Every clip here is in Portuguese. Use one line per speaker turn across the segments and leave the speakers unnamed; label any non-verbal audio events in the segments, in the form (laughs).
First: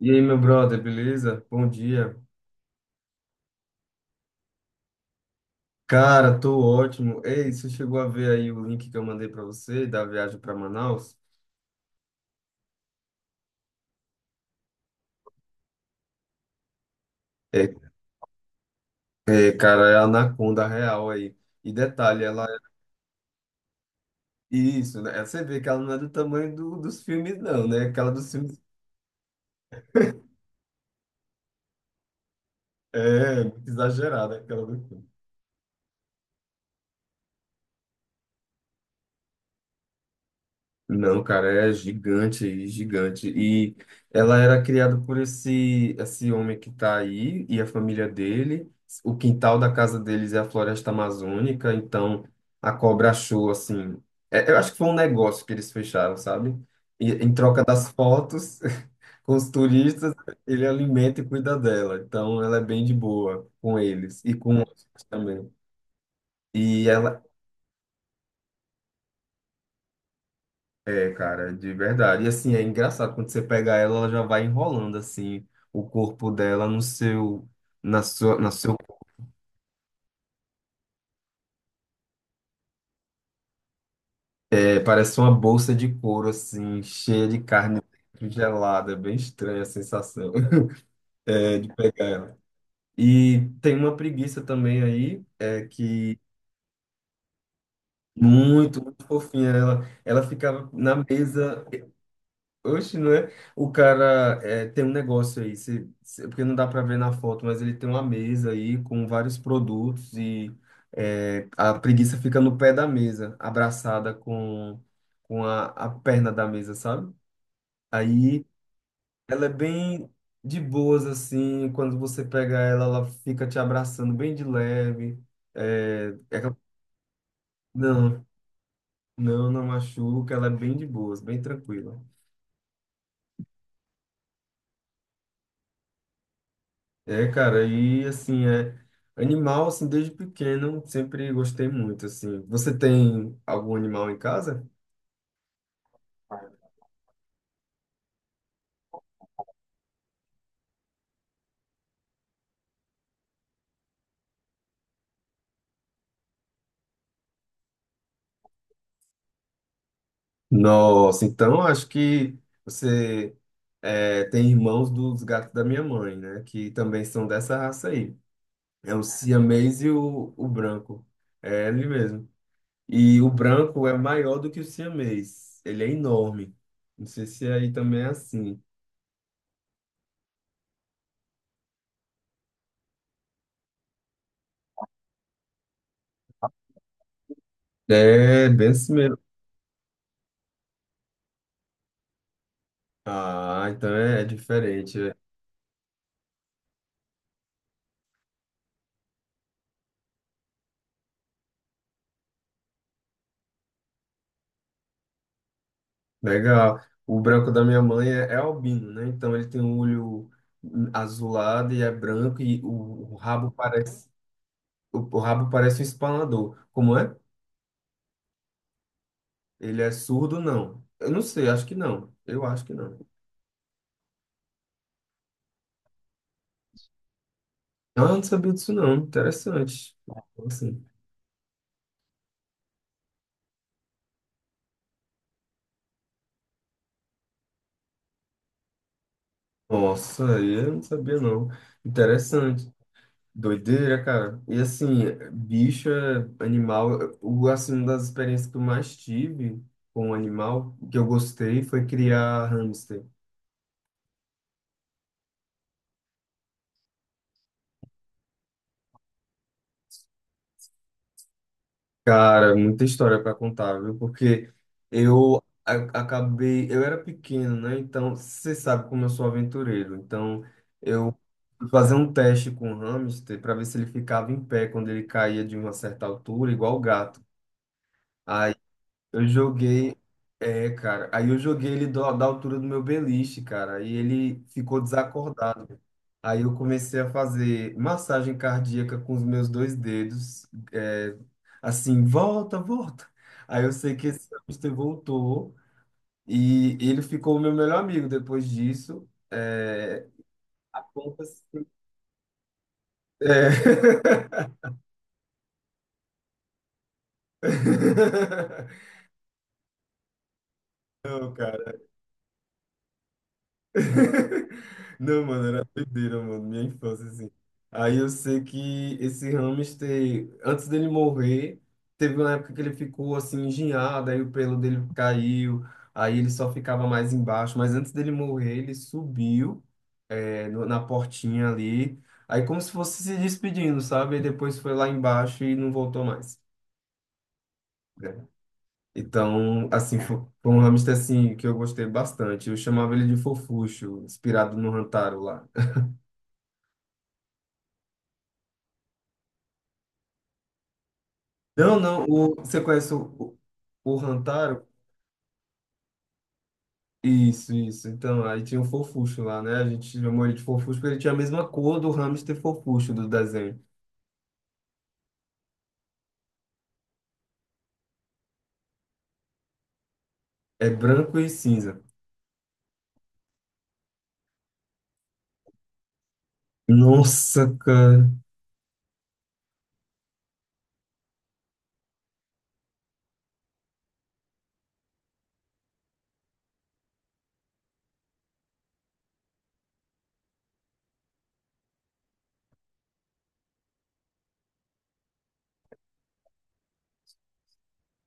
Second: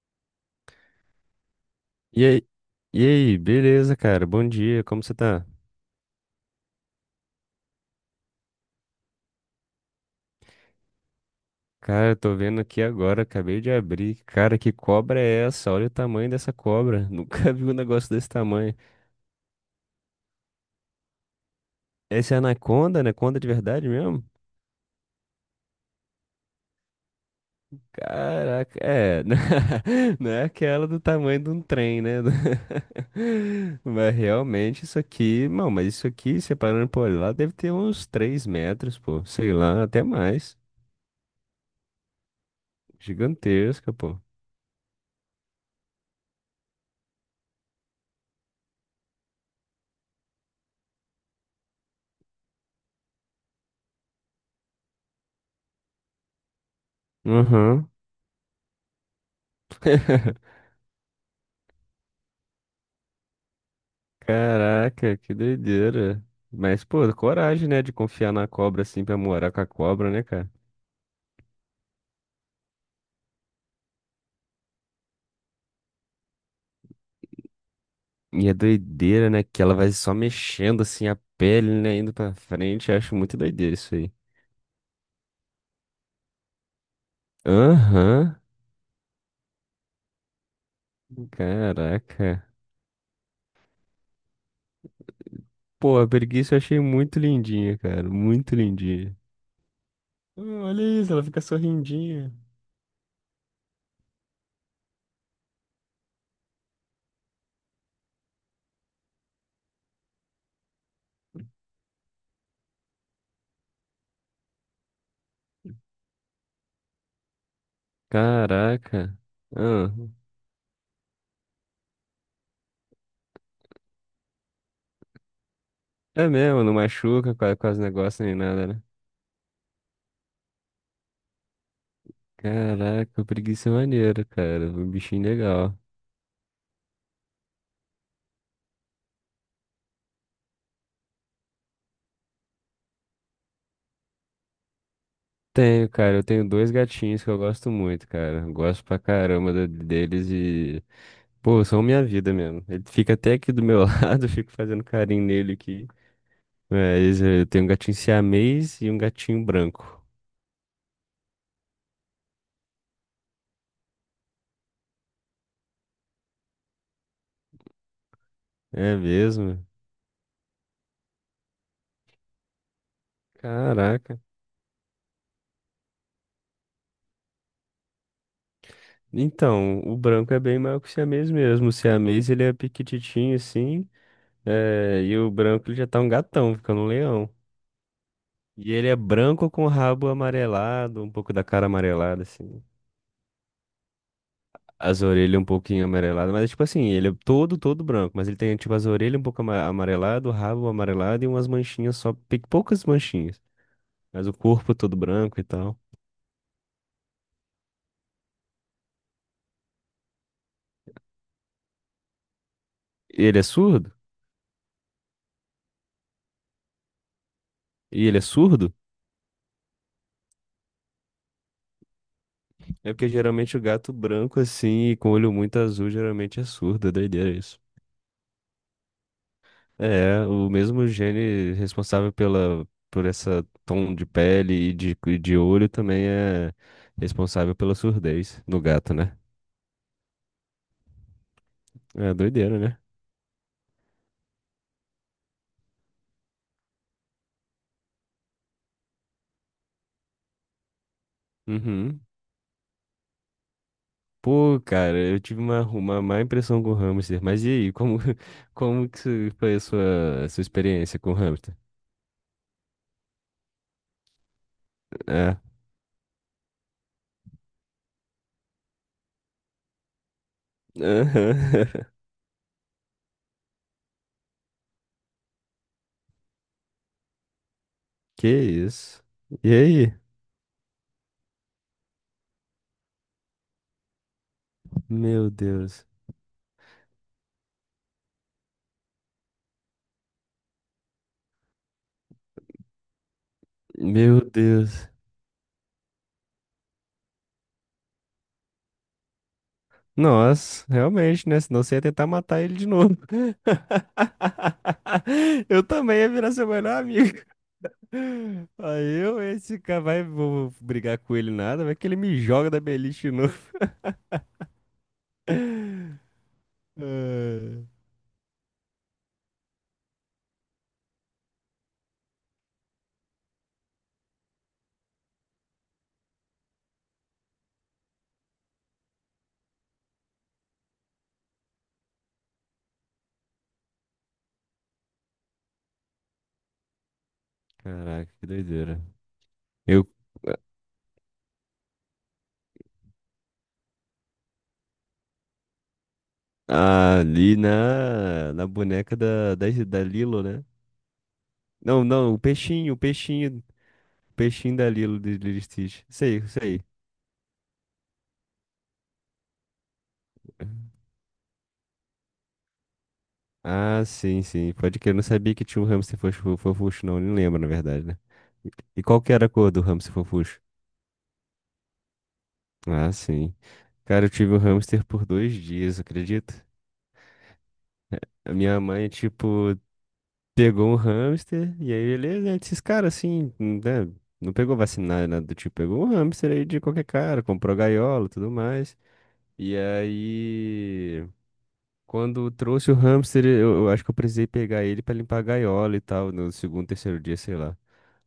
E aí, meu brother, beleza? Bom dia.
E aí, e aí, beleza, cara? Bom dia, como você tá?
Cara, tô ótimo. Ei, você chegou a ver aí o link que eu mandei pra você da viagem pra Manaus?
Cara, eu tô vendo aqui agora, acabei de abrir. Cara, que cobra é essa? Olha o tamanho dessa cobra. (laughs) Nunca vi um
É,
negócio desse tamanho.
é, cara, é a Anaconda real aí. E detalhe,
Essa é
ela é
anaconda? Anaconda de verdade mesmo?
isso, né? Você vê que ela não é do tamanho dos filmes não, né? Aquela dos filmes
Caraca, é. (laughs) Não é aquela do tamanho de um trem, né?
é muito
(laughs) Mas
exagerada, aquela do
realmente isso aqui, não, mas isso aqui, separando por lá, deve ter uns 3 metros, pô. Sei lá, até mais.
Não, cara, é gigante, gigante. E
Gigantesca, pô.
ela era criada por esse homem que tá aí e a família dele. O quintal da casa deles é a floresta amazônica, então a cobra achou assim. Eu acho que foi um negócio que eles fecharam, sabe? E, em troca das
Uhum.
fotos (laughs) com os turistas,
(laughs)
ele alimenta e cuida dela. Então ela é bem de boa com eles e com outros
Caraca, que
também.
doideira. Mas,
E
pô,
ela,
coragem, né, de confiar na cobra assim pra morar com a cobra, né, cara?
é, cara, de verdade. E assim, é engraçado, quando você pega ela, ela já vai enrolando assim o corpo dela no seu na sua
E
na
é
seu
doideira, né, que ela vai só mexendo assim a pele, né, indo pra frente. Eu acho muito doideira isso aí.
pé, parece uma bolsa de couro assim, cheia de carne dentro,
Aham,
gelada, é bem estranha a sensação (laughs) é, de pegar ela.
caraca.
E tem uma preguiça também aí, é
Pô, a
que
preguiça eu achei muito lindinha, cara, muito
muito, muito
lindinha.
fofinha ela, ela
Ah,
ficava
olha
na
isso, ela fica
mesa.
sorrindinha.
Oxe, não é? O cara é, tem um negócio aí, porque não dá para ver na foto, mas ele tem uma mesa aí com vários produtos e é, a preguiça fica no pé da mesa, abraçada com a perna da mesa, sabe? Aí
Caraca.
ela é
Ah,
bem de boas, assim, quando você pega ela, ela fica te abraçando bem de leve. É,
é
é aquela-
mesmo, não machuca quase, quase
não,
negócio nem nada, né?
não, não machuca, ela é bem de boas, bem tranquila.
Caraca, preguiça é maneira, cara. Um bichinho legal.
É, cara, e assim, é animal, assim, desde pequeno, sempre gostei muito, assim. Você tem algum animal em casa?
Tenho, cara. Eu tenho dois gatinhos que eu gosto muito, cara. Gosto pra caramba deles e. Pô, são minha vida mesmo. Ele fica até aqui do meu (laughs) lado, eu fico fazendo carinho nele aqui. Mas eu tenho um gatinho siamês e um gatinho branco.
Nossa, então acho que você é, tem irmãos dos gatos da minha mãe, né? Que também são dessa raça aí. É
É
o
mesmo?
siamês e o branco. É ele mesmo. E o branco é
Caraca.
maior do que o siamês. Ele é enorme. Não sei se aí também é assim.
Então, o branco é bem maior que o siamês mesmo. O siamês, ele é piquititinho assim. E o branco, ele já tá um gatão, ficando um leão.
É, bem
E ele
assim
é
mesmo.
branco com o rabo amarelado, um pouco da cara amarelada, assim.
Ah, então é, é diferente.
As orelhas um pouquinho amareladas, mas é tipo assim, ele é todo, todo branco, mas ele tem tipo as orelhas um pouco amarelado, o rabo amarelado e umas manchinhas só, poucas manchinhas, mas o corpo é todo branco e tal.
Legal. O branco da minha mãe é, é albino, né? Então ele tem um olho azulado e é branco e o
E ele é
rabo
surdo?
parece o rabo parece um espanador. Como é?
E ele é surdo?
Ele é surdo, não? Eu não sei, acho que não. Eu acho que
É
não.
porque geralmente o gato branco assim, e com olho muito azul, geralmente é surdo, é doideira isso.
Ah, eu não sabia disso não. Interessante.
É, o
Assim.
mesmo gene responsável pela, por essa tom de pele e de olho também é responsável pela surdez no gato, né?
Nossa, eu não sabia não.
É doideira,
Interessante.
né?
Doideira, cara. E assim, bicho, é animal, o, assim, uma das experiências que eu mais tive com um animal, que eu gostei, foi
Uhum.
criar hamster.
Pô, cara, eu tive uma má impressão com o hamster. Mas e aí, como, (laughs) como que se- foi a sua experiência com o hamster?
Cara, muita história para contar, viu? Porque eu
É.
a- acabei, eu era pequeno, né? Então, você sabe como eu sou aventureiro. Então, eu
Aham.
fui
(laughs)
fazer um teste com o hamster para ver se ele ficava em pé quando ele caía de uma certa altura, igual o gato.
Que isso?
Eu
E
joguei,
aí?
é, cara. Aí eu joguei ele da altura do meu beliche, cara. Aí ele ficou
Meu
desacordado.
Deus.
Aí eu comecei a fazer massagem cardíaca com os meus dois dedos, é, assim, volta, volta. Aí eu sei que
Meu
esse hamster
Deus.
voltou e ele ficou o meu melhor amigo depois disso. É,
Nossa,
a ponta,
realmente, né? Senão
assim,
você ia tentar matar ele de novo.
é.
(laughs) Eu também ia virar seu melhor amigo.
(laughs)
Aí eu, esse cara, vai, vou brigar com ele
Não,
nada, vai
cara.
que ele me joga da beliche de novo.
(laughs) Não, mano, era doideira, mano, minha
(laughs)
infância, assim.
Ah.
Aí eu sei que esse hamster, antes dele morrer, teve uma época que ele ficou assim engenhado, aí o pelo dele caiu, aí ele só ficava mais embaixo, mas antes dele morrer, ele subiu, é, na portinha ali, aí como se fosse se despedindo, sabe? E depois foi lá embaixo e não voltou mais.
Caraca,
Né?
que doideira.
Então,
Eu
assim, foi um hamster assim que eu gostei bastante. Eu chamava ele de Fofuxo, inspirado no Rantaro lá.
ali na, na boneca da Lilo, né?
Não,
Não,
não,
não,
você conhece o,
o peixinho
Rantaro?
da Lilo de Lilo e Stitch. Isso aí,
Isso, isso. Então, aí tinha o Fofuxo lá, né? A gente chamou ele de Fofuxo porque ele tinha a mesma cor do hamster Fofuxo do desenho.
ah, sim, sim. Pode que eu não sabia que tinha um hamster fofucho, não. Nem lembro, na verdade, né? E e qual que era a cor do hamster fofucho?
É branco e cinza.
Ah, sim. Cara, eu tive um hamster por 2 dias, acredita?
Nossa, cara.
A minha mãe, tipo, pegou um hamster, e aí beleza, né? Esses caras assim, né? Não pegou vacina, nada do tipo, pegou um hamster aí de qualquer cara, comprou gaiola e tudo mais. E aí, quando trouxe o hamster, eu acho que eu precisei pegar ele pra limpar a gaiola e tal, no segundo, terceiro dia, sei lá.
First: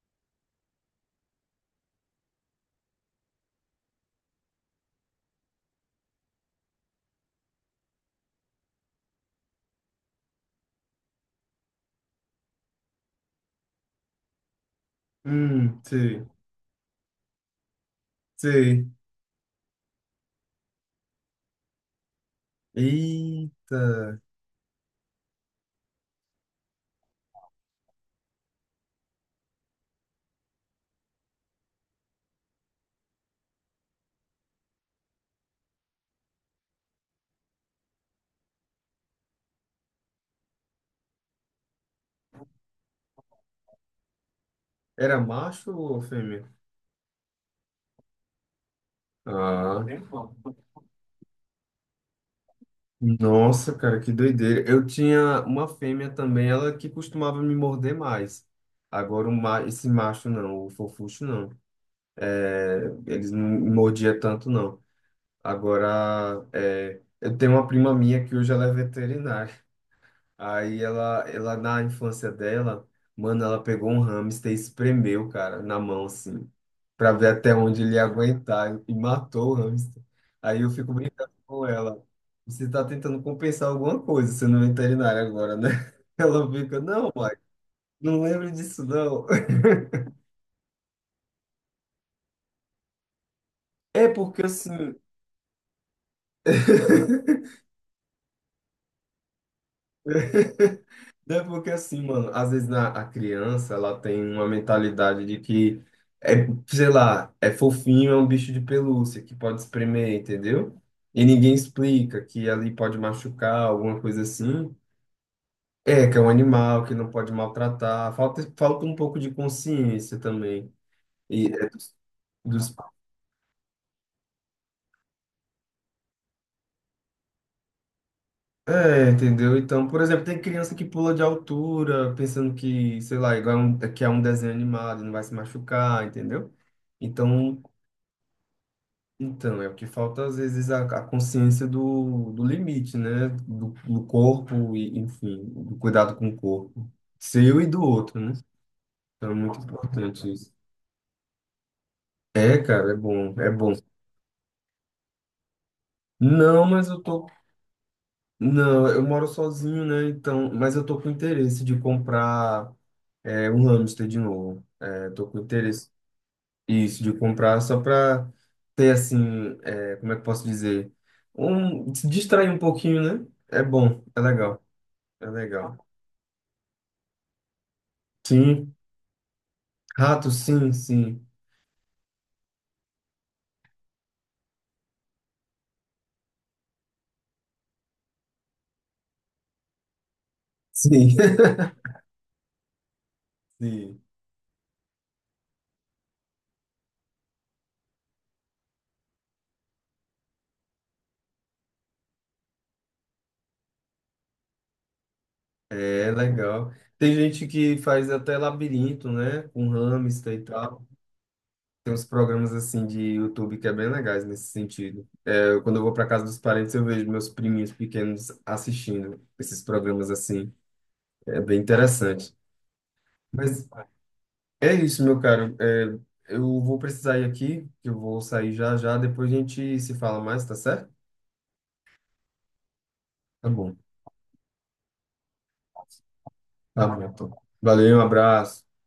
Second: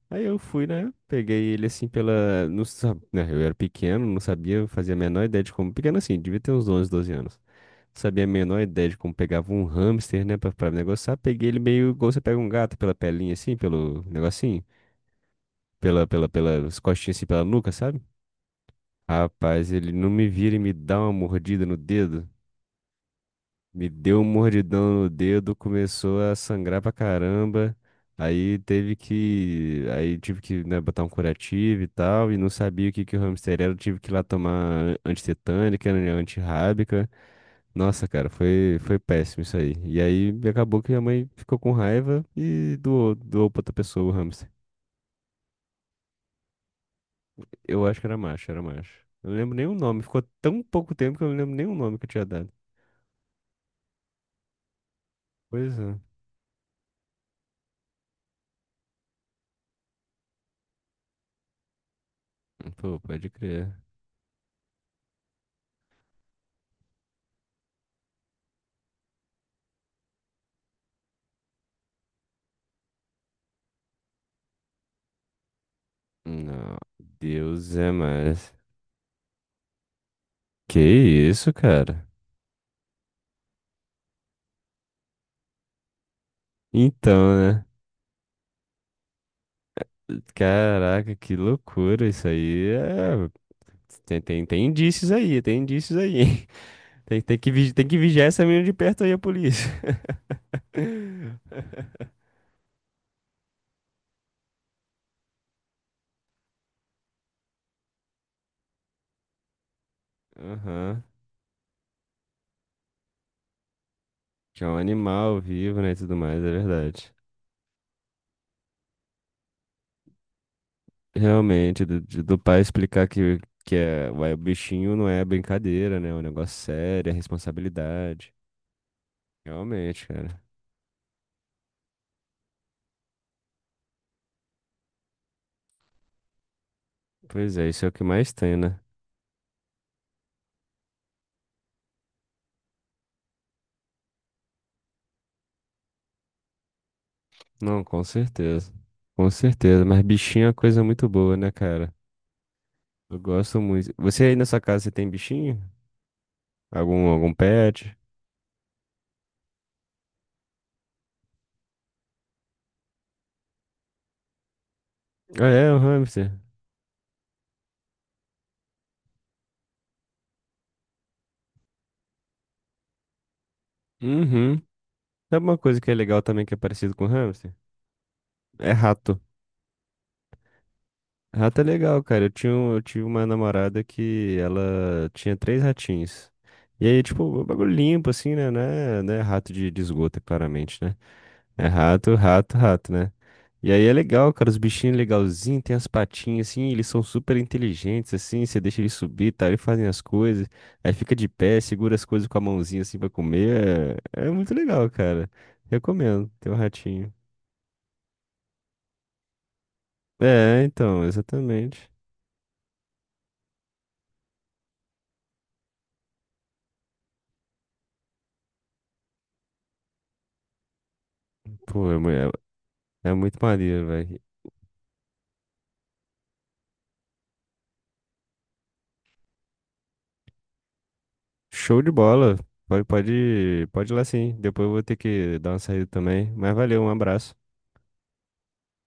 Aí eu fui, né? Peguei ele assim pela. Não sab... né, Eu era pequeno, não sabia, fazia a menor ideia de como. Pequeno assim, devia ter uns 11 12 anos. Sabia a menor ideia de como pegava um hamster, né, pra negociar. Peguei ele meio igual você pega um gato pela pelinha, assim, pelo negocinho,
Sei,
pelas costinhas, assim, pela nuca, sabe?
sei.
Rapaz, ele não me vira e me dá uma mordida no dedo. Me deu
Eita.
um mordidão no dedo, começou a sangrar pra caramba. Aí tive que, né, botar um curativo e tal, e não sabia o que que o hamster era, eu tive que ir lá tomar antitetânica, né, antirrábica. Nossa, cara, foi, foi péssimo isso aí. E aí acabou que minha mãe ficou com raiva e doou, doou pra outra pessoa o hamster.
Era macho ou fêmea?
Eu acho que era macho, era macho. Eu não lembro nem o
Ah.
nome. Ficou tão pouco tempo que eu não lembro nem o nome que eu tinha dado.
Nossa, cara, que doideira. Eu tinha uma
Pois é.
fêmea também, ela que costumava me morder mais. Agora, esse macho não, o Fofuxo não. É,
Pô, pode
eles não me
crer.
mordiam tanto, não. Agora, é, eu tenho uma prima minha que hoje ela é veterinária. Aí ela na infância dela, mano, ela pegou um hamster e espremeu, cara, na mão, assim,
Não,
pra ver até
Deus
onde
é
ele ia
mais.
aguentar e matou o hamster. Aí eu
Que
fico brincando
isso,
com ela.
cara?
Você tá tentando compensar alguma coisa sendo veterinária agora, né? (laughs) Ela fica, não, mãe,
Então, né?
não lembro disso, não. (laughs)
Caraca, que loucura isso aí. É...
É
Tem,
porque
tem, tem
assim.
indícios aí, tem indícios aí. (laughs) Tem,
(laughs)
tem que vigiar essa menina de perto aí, a polícia.
É porque assim,
(laughs)
mano, às vezes na, a criança ela tem uma mentalidade de que é, sei lá, é fofinho, é um bicho de pelúcia que pode espremer, entendeu?
Aham.
E ninguém explica que ali pode machucar, alguma coisa
Que é
assim.
um animal vivo, né, e
É,
tudo
que é um
mais, é
animal que não
verdade.
pode maltratar. Falta, falta um pouco de consciência também. E é,
Realmente,
dos,
do pai
dos
explicar que é, ué, o bichinho não é brincadeira, né? É um negócio sério, é responsabilidade.
é, entendeu? Então, por
Realmente,
exemplo, tem
cara.
criança que pula de altura, pensando que, sei lá, igual é um, é que é um desenho animado, não vai se machucar, entendeu?
Pois
Então,
é, isso é o que mais tem, né?
então é o que falta às vezes a consciência do limite, né? Do corpo e, enfim, do cuidado com o corpo, seu e do
Não, com
outro, né?
certeza. Com
Então é muito
certeza, mas
importante
bichinho é
isso.
uma coisa muito boa, né, cara?
É, cara, é
Eu
bom, é
gosto
bom.
muito. Você aí na sua casa, você tem bichinho?
Não, mas eu
Algum,
tô,
algum pet?
não, eu moro sozinho, né? Então, mas eu tô com interesse de comprar é um hamster de novo. É, tô com
Ah, é, um
interesse
hamster.
isso de comprar só para ter assim, é, como é que eu posso dizer? Um, se distrair um pouquinho, né? É bom, é
Uhum.
legal, é
Sabe uma coisa
legal.
que é legal também que é parecido com hamster? É
Sim,
rato.
rato, sim, sim.
Rato é legal, cara. Eu tinha, eu tive uma namorada que ela tinha 3 ratinhos. E aí, tipo, o bagulho limpo, assim, né? Não é, não é rato de esgoto, claramente, né?
Sim. (laughs)
É rato, rato, rato, né? E aí é
Sim,
legal, cara. Os bichinhos legalzinhos, tem as patinhas, assim, eles são super inteligentes, assim. Você deixa eles subir, tá? Eles fazem as coisas. Aí fica de pé, segura as coisas com a mãozinha, assim, pra comer. É, é muito legal, cara.
é
Recomendo ter um
legal. Tem
ratinho.
gente que faz até labirinto, né? Com hamster e
É,
tal.
então, exatamente.
Tem uns programas assim de YouTube que é bem legais nesse sentido. Eu, quando eu vou para casa dos parentes, eu vejo meus priminhos pequenos assistindo esses programas assim. É bem
Pô,
interessante.
é muito
Mas
maneiro, velho.
é isso, meu caro. É, eu vou precisar ir aqui, que eu vou sair já já. Depois a gente se fala mais, tá certo?
Show de bola. Pode,
Tá
pode,
bom.
pode ir lá sim. Depois eu vou ter que dar uma saída também. Mas valeu,
Tá
um
bom, então.
abraço.
Valeu, um abraço.